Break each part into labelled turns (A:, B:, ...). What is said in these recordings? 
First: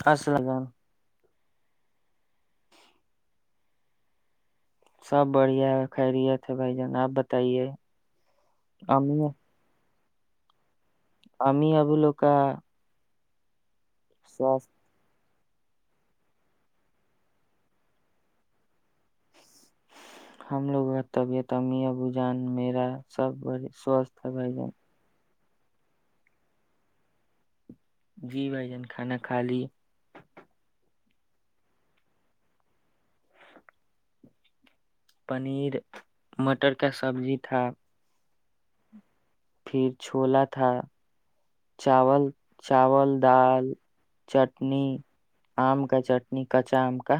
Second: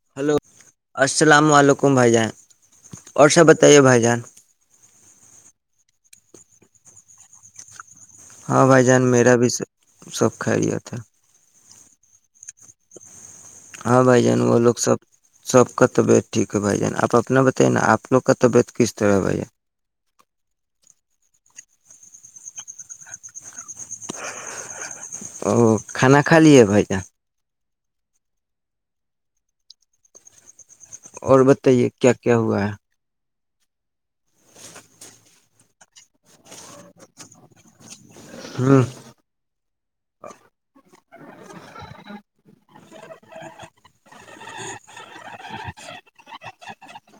A: خس
B: ہلو
A: لگان
B: [inaudible]
A: سب بڑھیا ہے خیرییت ہے بھائی جان آپ بتائیے
B: ہاں بھائی جان
A: امی
B: میرا بھی سب کھا لیا تھا
A: ہم اب لک
B: ہاں بھائی جان وہ لوگ سب سب کا طبیعت ٹھیک ہے بھائی جان آپ اپنا بتائیے نا آپ لوگ کا طبیعت کس طرح ہے بھائی جان
A: ہم لوگوں کا طبیعت ام ابو جان میرا سب بڑ سوستھ ہے بھائی جان
B: او کھانا کھا لیے بھائی جان
A: جی بھائی جان کھانا کھا لی
B: اور بتائیے کیا کیا ہوا ہے
A: پنیر مٹر کا سبزی تھا
B: ہوں
A: پھر چھولا تھا چاول چاول دال چٹنی آم کا چٹ ن کچا ہم کا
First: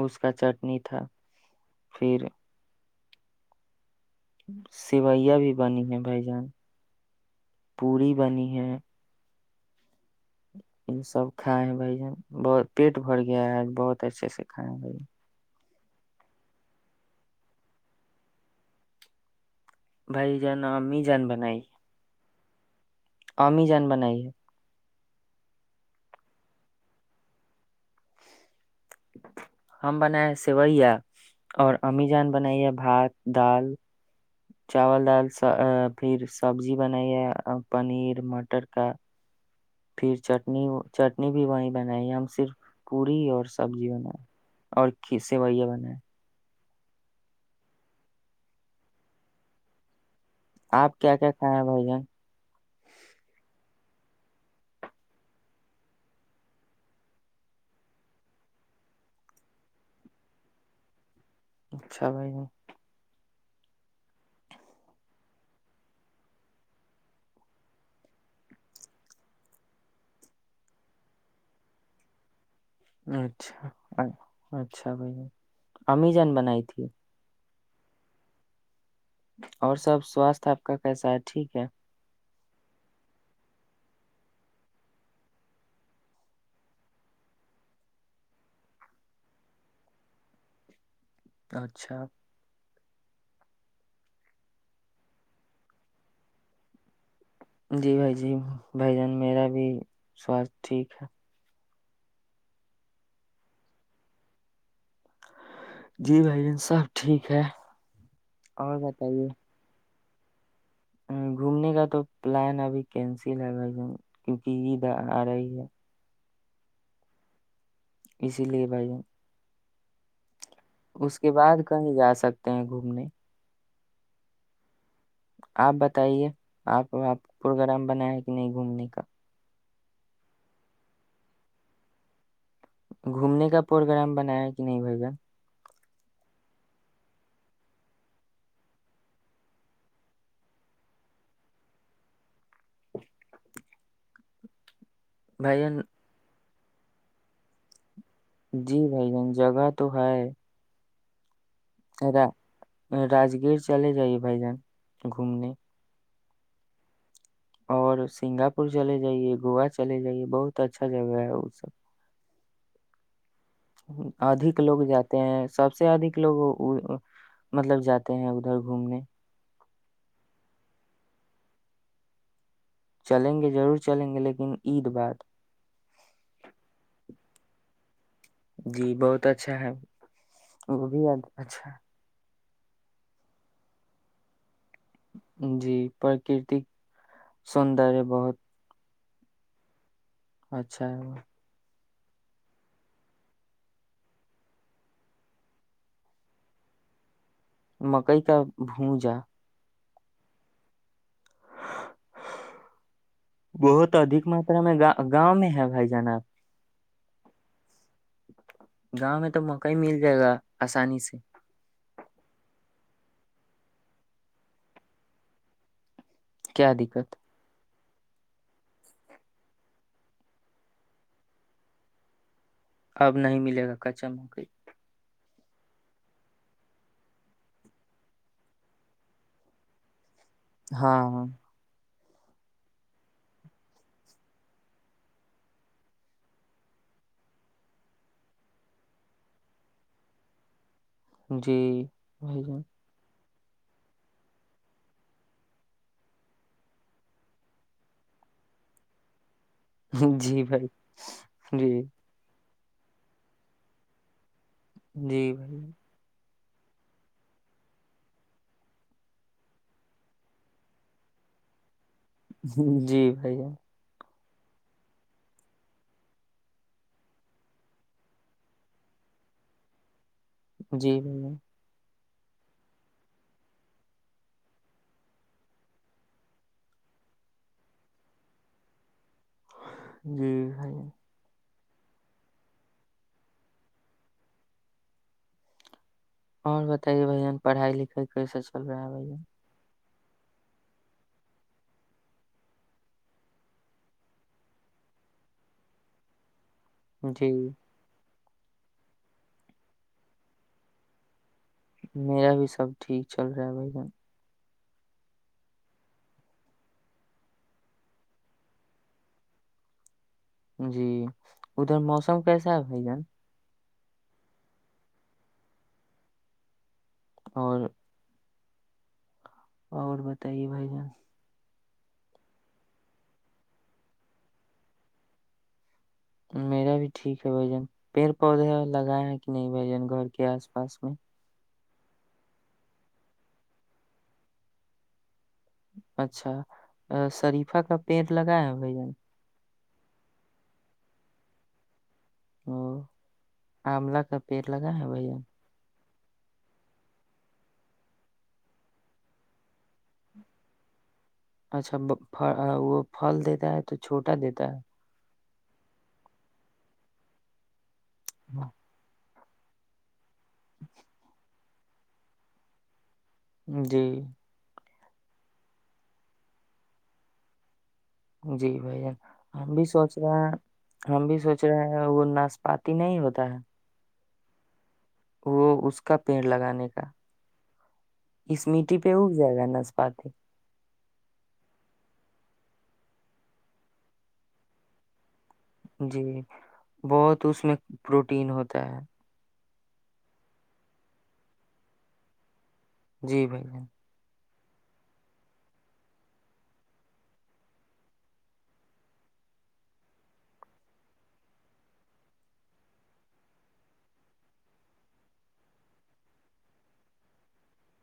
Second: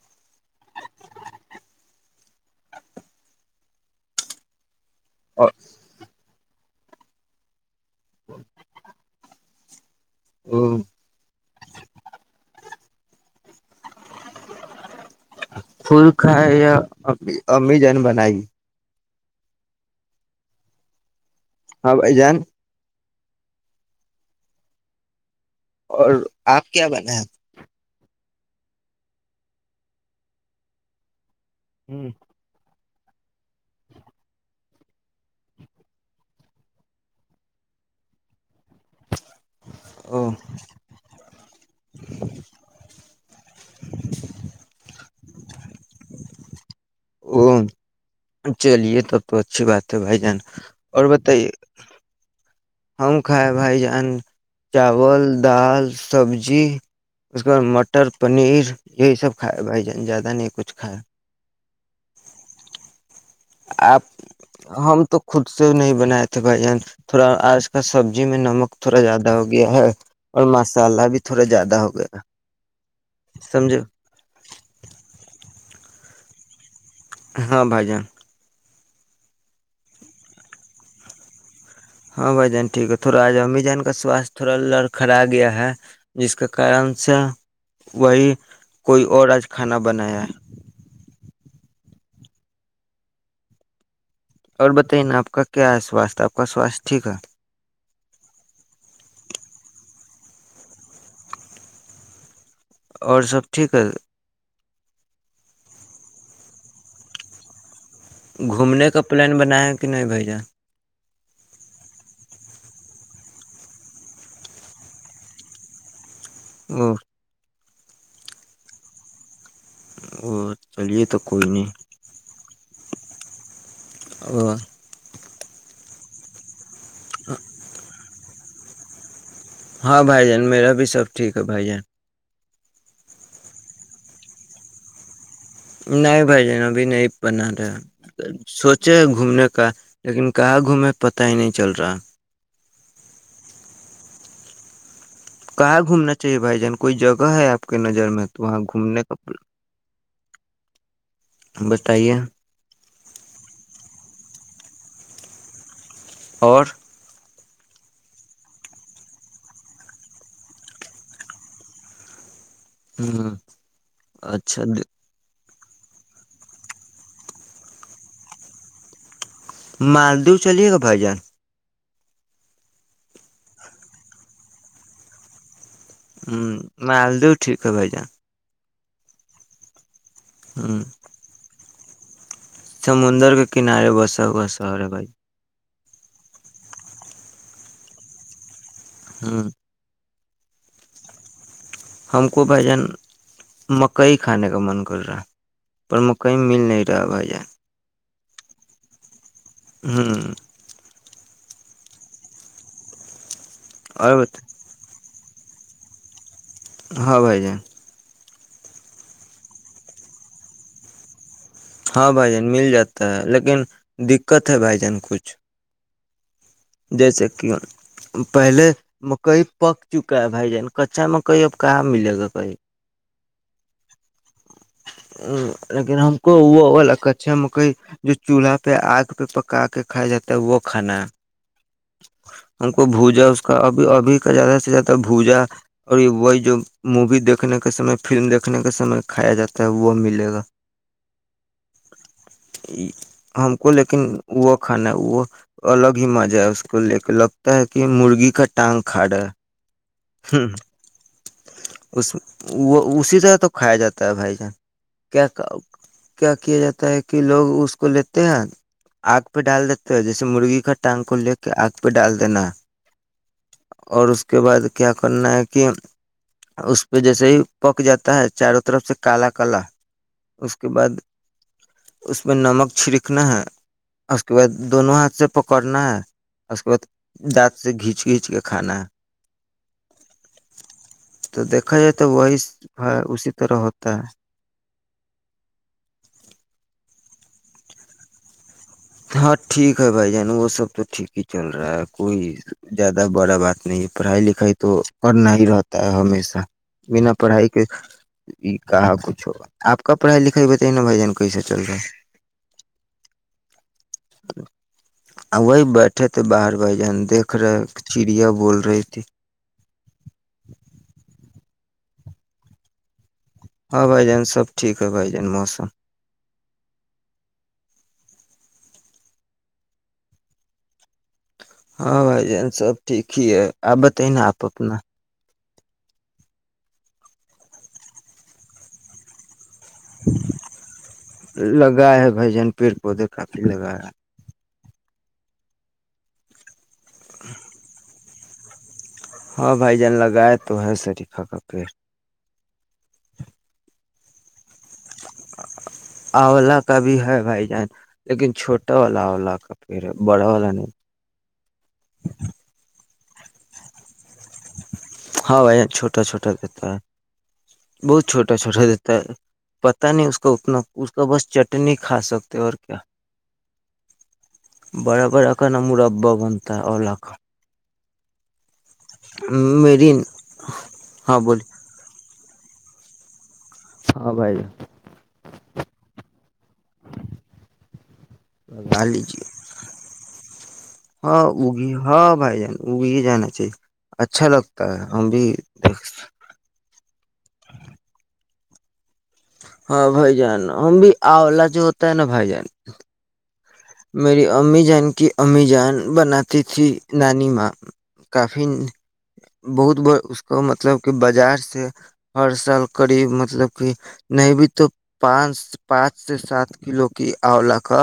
A: اس کا چٹنی تھا پھر ہ [inaudible] سوئیاں بھی بنی ہے بھائی جان پوڑی بنی ہے
B: ہاں
A: یہ سب کھائے ہیں بھائی ج بہت پیٹ بھر گیا ہے آج بہت اچھے سے کھائے ہیں بھائی
B: خل کھائے یا امی جن بنائی
A: بائی جانمی جان ب
B: ہاں بھائی جان
A: کمی جان بنائی ہے
B: اور آپ کیا بنےیں
A: ہم بنا سویا اور امی جان بنائیے اب بھات دال چاول دال پھر سبزی بنائییا پنیر مٹر کا پھر
B: او
A: چٹنی چٹنی بھی وہیں بنیں ہم صرف پوری اور سبزی بنائیں اور کھسے بیا بنائے
B: او چلیے تب تو اچھی بات ہے بھائی جان
A: آپ
B: اور
A: کیا کیا
B: بتائیے
A: کھائے ہیں بھائی جان
B: ہم کھا بھائی جان ین چاول دال سبزی اس کے بعد مٹر پنیر یہی سب کھائے بھائی جان زیادہ نہیں کچھ کھائے
A: اچھا بھائی
B: آپ ہم تو خود سے نہیں بنائے تھے بھائی جان تھوڑا آج کل سبزی میں نمک تھوڑا زیادہ ہو گیا ہے اور مسالہ بھی تھوڑا زیادہ ہو گیا
A: اچھا
B: سمجھو
A: اچھا بھ امی جان بنائی تھی
B: ہاں بھائی جان
A: اور سب سواستھ آپ کا کیسا ہے ٹھیک ہے
B: ہاں بھائی جان ٹھیک ہے تھوڑا آج امی جان کا سواستھ تھوڑا ل کرا گیا ہے جس کے کارن سے وہی کوئی اور آج کھانا بنایا ہے
A: اچھا [unintelligible]
B: اور بتائیے نا آپ کا کیا ہے سوستھ آپ کا سواستھ ٹھیک ہے
A: جی بھائی جی بھائی جان میرا بھی سواستھ ٹھیک ہے
B: اور سب ٹھ ہے
A: جی بھائی جن سب ٹھیک ہے اور
B: گھومنے کا
A: بتائیے
B: پلان بنایا [unintelligible] کہ نہیں بھیھ جا [unintelligible]
A: گھومنے کا تو پلان ابھی کینسل ہے بھائی جان کیونکہ عید آ رہی ہے
B: او [unintelligible]
A: اسی لیے بھائی
B: اور [unintelligible]
A: اس کے بعد کہیں جا سکتے ہیں گھومنے [unintelligible]
B: اور [unintelligible]
A: آپ بتائیے آپ [unintelligible] اور آپ پروگرام بنائےیں [unintelligible] نہیں گھومنے کا [unintelligible]
B: ہاں بھائی جان میرا بھی سب ٹھیک ہے بھائی جان
A: گھومنے کا پروگرام بنایا کہ نہیں ہوائے گا
B: نہیں بھائی جین ابھی نہیں بنا رہے سوچے ہے گھومنے کا لیکن کہاں گھومے پتا ہی نہیں چل رہا
A: بھائی جان
B: کہاں گھومنا چاہیے بھائی ج کوئی جگہ ہے آپ کے نر [unintelligible]
A: جی بھائی جان جگہ تو ہے
B: بتائیے [unintelligible]
A: راگیر چلے جائیے بائی جان گھومنے
B: اور [unintelligible]
A: اور سنگاپور چلے جائیے گووا چلے جائیے بہت اچھا جگہ ہے وہ سب
B: ہاں ہاں
A: ادک لوگ جاتے ہیں سب سے ادھ لوگ مطلب جاتے ہیں ادھر گھومنے
B: مالدو چلیے گا بھائی جان
A: چلیں گے ضرور چلیں گے لیکن عید بعد
B: ہوں میں آلدہ ٹھیک ک ب جا
A: جی بہت اچھا ہے [unintelligible]
B: ہ
A: وہ بھی اچھا
B: سمندر کے کنارے بسا ہوا سہرے بھائی
A: ہے جی پراکرتک سندر بہت
B: ہاں
A: اچھا
B: ہم کو بھائی جان مکئی کھانے کا من کر رہا پر مکئی مل نہیں رہا بھائی جان
A: کئی کا بھو جا
B: ہوں [inaudible]
A: بہت ادک
B: اور
A: ماترا میں گا گاؤں میں ہے بھائی جانب
B: ہاں بھائی جائے
A: گاؤں میں تو موقع ہی مل جائے گا آسانی سے
B: ہاں بھائی جان مل جاتا ہے لیکن دقت ہے بھائی جان کچھ
A: کیا دقت
B: جیس کی ون پہلے مکئی پک چکا ہے بھائی جان کچا مکئی اب کہاں ملے گا کہئی
A: اب نہیں ملے گا کچا موکری
B: لیکن ہم کو وہ کچھا مکئی جو چولہا پہ آگ پہ پکا کے کھائے جاتا توخانا
A: ہاں
B: ہم کو بھوجا اس کا ابھی ابھی کا زیادہ سے زیادہ بوجا اور وہی جو مووی دیکھنے کے سمے فلم دیکھنے کے سمے کھایا جاتا ہے وہ ملے گا
A: جی بھائی جان
B: ہم کو لیکن وہ کھانا ہے وہ الگ ہی مزہ ہے اس ے لگتا ہے کہ مرغی کا ٹانگ کھاڑا ہے
A: جی بھائی جی
B: اس وہ اسی طرح تو کھایا جاتا ہے بھائی جان
A: جی
B: کیا
A: بھ
B: کیا کیا جاتا ہے کہ لوگ اس کو لیتے ہیں آگ پہ ڈال دیتے ہیں جیسے مرغی کا ٹانگ کو لے کے آگ پہ ڈال دینا
A: جان جی بھائی جان
B: اور اس اس کے بد کیا کرنا ہے کہ اس پہ جیسے ہی پک جاتا ہے چاروں طرف سے کالا کالا اس کے
A: جی
B: بعد
A: بھیا
B: اس میں نمک چھڑکنا ہے اس کے بعد دونوں ہاتھ سے پکڑنا ہے اس کے بعد دانت سے گھیچ گھینچ کے کھانا ہے
A: جی سی
B: تو دیکھا جائے تو وہ اسی طرح ہوتا ہے
A: اور بتائیے بین پڑھائی لکھائی کیسے چ چل رہا ہے بھ یہ
B: د بھائی جان وہ سب تو ٹھیک ہی چل رہا ہے کوئی زیادہ بڑا بات نہیں پڑھائی لکھائی تو کرنا ہی رہتا ہے ہمیشہ بنا
A: جی
B: پڑھائی کے یہ کہا کچھ ہوا آپ کاب پڑھائی لکھائی بتائی نا بھ جن کو
A: میرا بھی سب ٹھیک چل رہا ہے بھائی جن
B: وہی بیٹھے تھے باہر بائی جان دھ رہے چڑیا بول رہی تھی
A: جی ادھر موسم کیسا ہے بھائی جان
B: ہاں بھائی جان سب ٹھیک ہے بھائی جان موسم
A: اور اور بتائیے بھائی جان
B: ہاں بھائی جان سب ٹھیک ہی ہے آپ بتائی نا آپ اپنا
A: میرا بھی ٹھیک ہے بھائی جان پیڑ پودے لگائےیا ہیں کہ نہیں بھجن گڑ کے آس پاس میں
B: لگائے ہے بھائی جن پیڑ پودے کافی لگا
A: اچھا ا شریفہ کا پییر لگا ہے ہو جان
B: ہاں بھائی جان لگائے تو ہے شریفا کا پیڑ
A: ا آملہ کا پیڑ لگا ہے بھائی جان
B: اولہ کا بھی ہے بھائی جان لیکن چھوٹا والا اولہ کا پھر ہے بڑا والا نہیں
A: اچھا وہ پھل دیتا ہے تو چھوٹا دیتا ہے
B: ہاں بھائی یہ چھوٹا چھوٹا کہتا ہے بہت چھوٹا چھوٹا دیتا ہے پتا نہیں اس کو اتنا اس کا بس چٹ چٹنی کھا سکتے اور کیا
A: جی
B: برابر اکا ن م ر اببا بنتا ہے اورلا کا
A: جی ب ہم بھی
B: میری
A: سوچ رہے ہیں ہم بھی
B: ہاں
A: سوچ
B: بولی
A: رہے ہیں وہ ن پاتی نہیں ہوتا ہے
B: ہاں بھائی ج
A: وہ اس کا پیڑ لگانے کا اس مٹی
B: لگا
A: پہ اگ
B: لیجیے
A: جائے گا نسپاتے
B: ہاں وہ بھی ہاں بھائی جان وہ بھی جانا چاہیے اچھا لگتا ہے ہم بھی دیکھ
A: جی بہت اس میں پروٹین ہوتا ت
B: ہاں بھائی جان ہم بھی اولہ جو ہوتا ہے نا بھائی جان
A: جی بھائی ج [unintelligible]
B: میری امی جان کی امی جان بناتی تھی نانی ماں کافی بہت بار اس کو مطلب کہ بازار سے ہر سال قریب مطلب کہ نہیں بھی تو پانچ پانچ سے سات کلو کی اولا کا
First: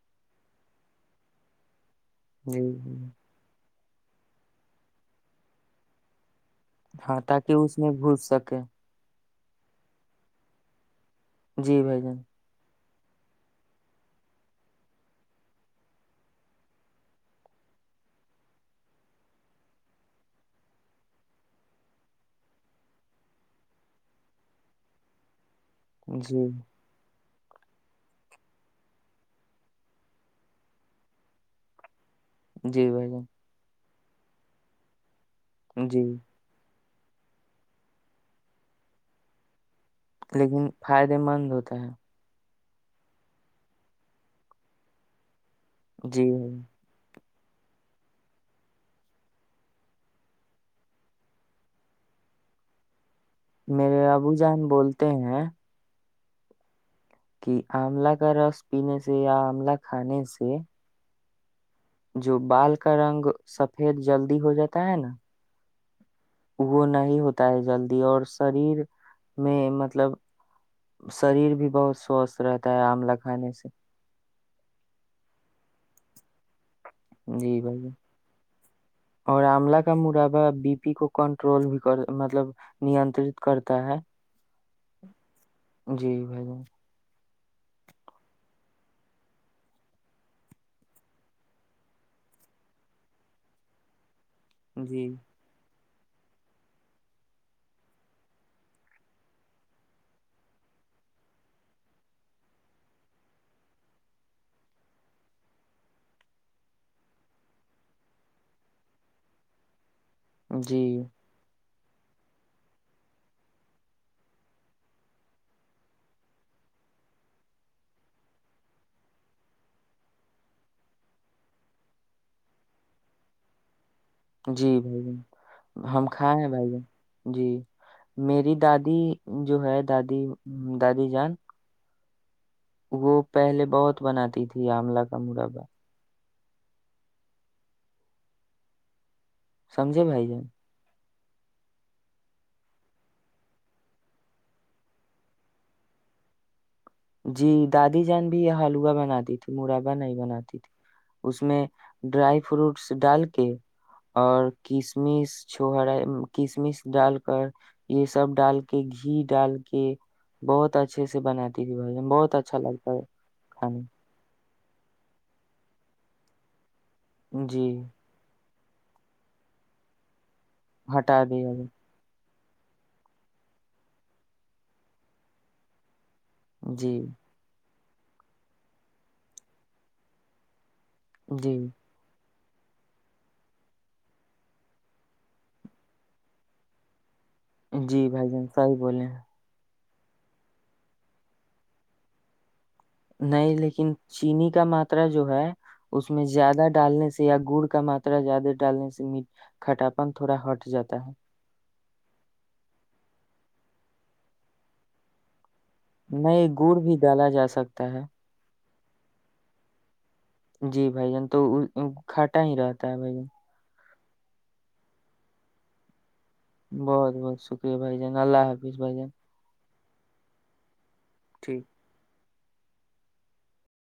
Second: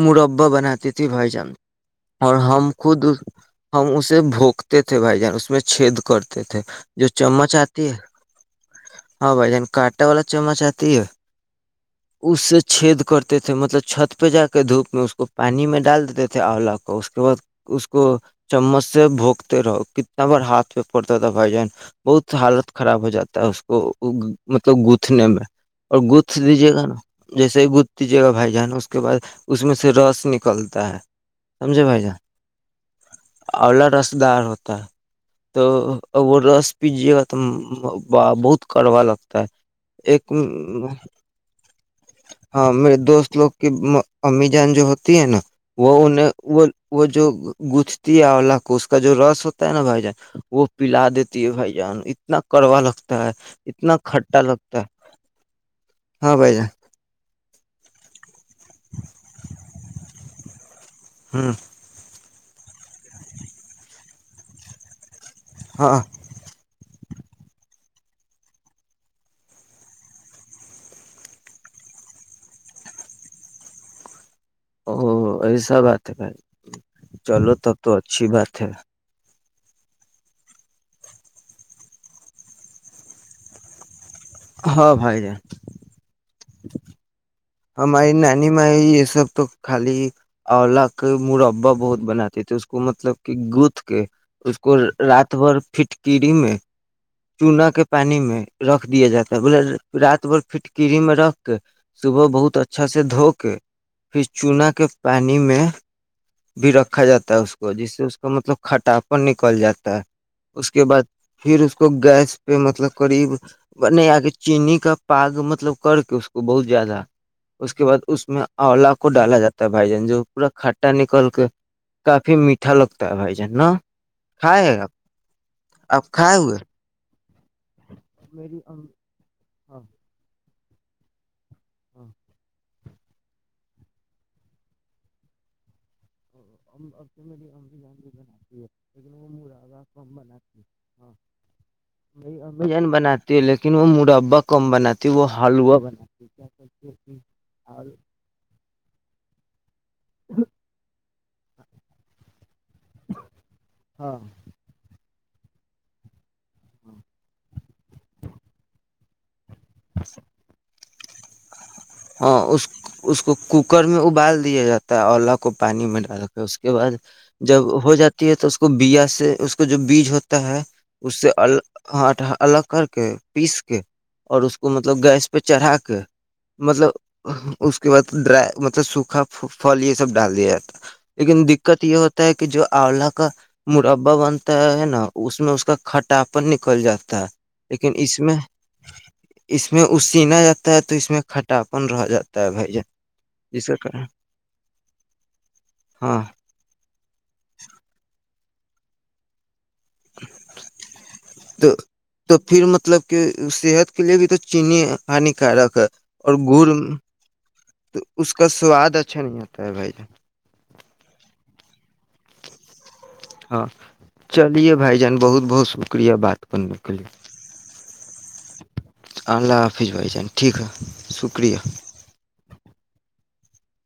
B: مورب بناتیت بائی ج اور
A: جی
B: ہم
A: جی
B: خود ہم اسے بھونکتے تھے بھائی جان اس میں چھید کرتے [unintelligible] تھے جو
A: ہاں
B: چمچ
A: تاکہ اس
B: آتی
A: میں
B: ہے
A: گھس سکے
B: [unintelligible] ہاں بھائی جن کانٹا والا چمچ آتی ہے [unintelligible]
A: جی بھائی جان [unintelligible]
B: اس سے چھید کرتے تھے مطلب چھت پہ جا [unintelligible] کے دھوپ میں اس کو پانی میں ڈال دیتے تھے آولہ کو اس کے بعد اس کو چمچ سے بھوکتے رہو کتنا بار ہاتھ پہ پڑتا تھا بھائی جان بہت حالت خراب ہو جاتا ہے اس کو مطلب گتھنے میں [unintelligible] اور گچھ
A: جی
B: دیجیے گا نا [unintelligible] جیسے ہی گتھتیجیے گا بھائی جان اس کے بعد [unintelligible] اس میں سے رس نکلتا ہے سمجھے بھائی جان [unintelligible]
A: جی بھائی جان [unintelligible]
B: واللا رسدار ہوتا ہے [unintelligible] تو
A: جی
B: وہ رس [unintelligible] پجیے گا تو بہت کڑوا لگتا ہے [unintelligible]
A: لیکن فائدے مند ہوتا ہے
B: ہاں میرے دوست لوگ کی امی جان جو ہوتی ہے نا وہ
A: جی
B: انیں
A: بھائی
B: وہ
A: جان۔
B: وہ جو [unintelligible] گجھتی ہے اولہ کو اس کا جو رس ہوتا ہے نا بھائی جان وہ پلا دیتی ہے بھائی جان اتنا کڑوا لگتا ہے اتنا
A: میرے ابو
B: کھٹا
A: جان
B: لگتا ہے
A: بولتے ہیں
B: ہاں بھ جا [unintelligible]
A: کہ آملہ کا رس پینے سے یا آملہ کھانے سے
B: ہاں [unintelligible]
A: جو بال کا رنگ سفید جلدی ہو جاتا ہے نا
B: ہاں [unintelligible]
A: وہ نہیں ہوتا ہے جلدی اور شریر میں مطلب شریر بھی بہت سوستھ رہتا ہے آملہ کھانے سے
B: او یہی سا بات ہے بھائی چلو
A: جی
B: تب
A: بھائی
B: تو اچھی بات ہے
A: اور آملہ کا مرابا بی پی کو کنٹرول بھی کر مطلب نیترت کرتا ہے [unintelligible]
B: ہاں بھائی ج [unintelligible]
A: ب گا [unintelligible]
B: ہماری نانی م یہ سب تو خالی اولا کے مربا بہت بناتی تھے اس کو مطلب کہ گتھ کے اس کو
A: جی
B: رات بھر [unintelligible] فھٹکڑ میں [unintelligible] چونا کے پانی میں رکھ دیا جاتا ہے بولے رات بھر پٹکری میں رکھ کے صبح بہت اچھا سے دھو کے پھر چونا کے پانی میں بھی رکھا جاتا ہے اس کو جس سے اس کا مطلب کھٹاپن نکل جاتا ہے اس کے
A: جی
B: بعد پھر [unintelligible] اس کو گیس پہ مطلب قریب نہیں آ کے چینی کا پاگ مطلب کر کے اس کو بہت زیادہ اس کے بعد اس میں آلا کو ڈالا جاتا ہے بھائی جان جو پورا کھٹا نکل کے کافی میٹھا لگتا ہے بھائی جان نا
A: جی
B: کھائے آپ
A: بھائی ج ہم
B: آپ
A: کھائے ہیں
B: ہوئے
A: بھائی جن جی میری دادی جو ہے دادی ہ دادی جان
B: ہاں
A: وہ پہلے بہت بناتی تھی آملہ کا مربا
B: اب تو میری امب جان بھی بناتی ہے وہ مڑاا
A: سمجھے
B: کم
A: بھائی
B: بنا
A: جان
B: ہاں ب ا جان بناتی ہے لیکن وہ مربا کم بناتی ہے وہ حلوا بناتی کرتی ہے کہ
A: جی
B: اور
A: دادی جان بھی یہ حال ا بنا دی تھی مڑا نہیں بناتی تھی اس میں ڈرائیو فروٹس ڈال کے
B: ہاں
A: اور کس کشمش چوہرا کشمش ڈال کر یہ سب ڈال کے گ گھی ڈال کہ بہت اچھے سے بن
B: ہ اس اس کو
A: کھانے
B: کوکر میں ابال دیا جا ہے اولا کو پانی میں ڈال کے اس کے کے بعد جب
A: جی
B: ہو جاتی ہے تو کو بیا سے اس کا جو بیج ہوتا ہے اس
A: ہٹا
B: سے
A: دیا
B: ال
A: گیا۔
B: ہٹ الگ کر کے پیس کے اور اس کو مطلب گیس پہ چڑھا کے
A: جی
B: مطلب اس کے بعد ڈرائی مطلب سوکھا فل یہ سب ڈال دیا جاتا لیکن
A: جی
B: دقت یہ ہوتا ہے کہ کہ جو آولا کا مربا بنتا ہے نا اس میں اس کا کھٹاپن نکل جاتا ہے لیکن
A: جی
B: اس
A: بھائی جن سائی بولے ہیں
B: میں اس سین جاتا ہے تو اس میں کھ اپن رہ جاتا ہے ج
A: نہیں لیکن چینی کا ماترا جو ہے اس
B: ہاں
A: میں زیادہ ڈالنے سے یا گوڑ کا ماترا زیادہ [unintelligible] ڈالنے سےی کھٹاپن تھوڑا ہٹ جاتا ہے [unintelligible]
B: تو تو پھر مطلب کہ صحت کے لیے بھی تو چینی ہانیکارک [unintelligible] اور
A: نہیں
B: گڑ
A: بھی ڈالا جا سکتا
B: تو
A: ہے
B: اس کا سواد [unintelligible] اچھا نہیں آتا ہے بھائی [unintelligible]
A: جی بھائی جان تو کھٹا ہی رہتا ہے بھائی
B: ہاں چلیے بھائی جان بہت بہت شکریہ بات کرنے کے لیے
A: بہت بہت شکریہ بھائی جان اللہ حافظ بھائی جان
B: فس بھائی جان ٹھیک ہے [unintelligible] شکریہ
A: ٹھیک
B: [unintelligible]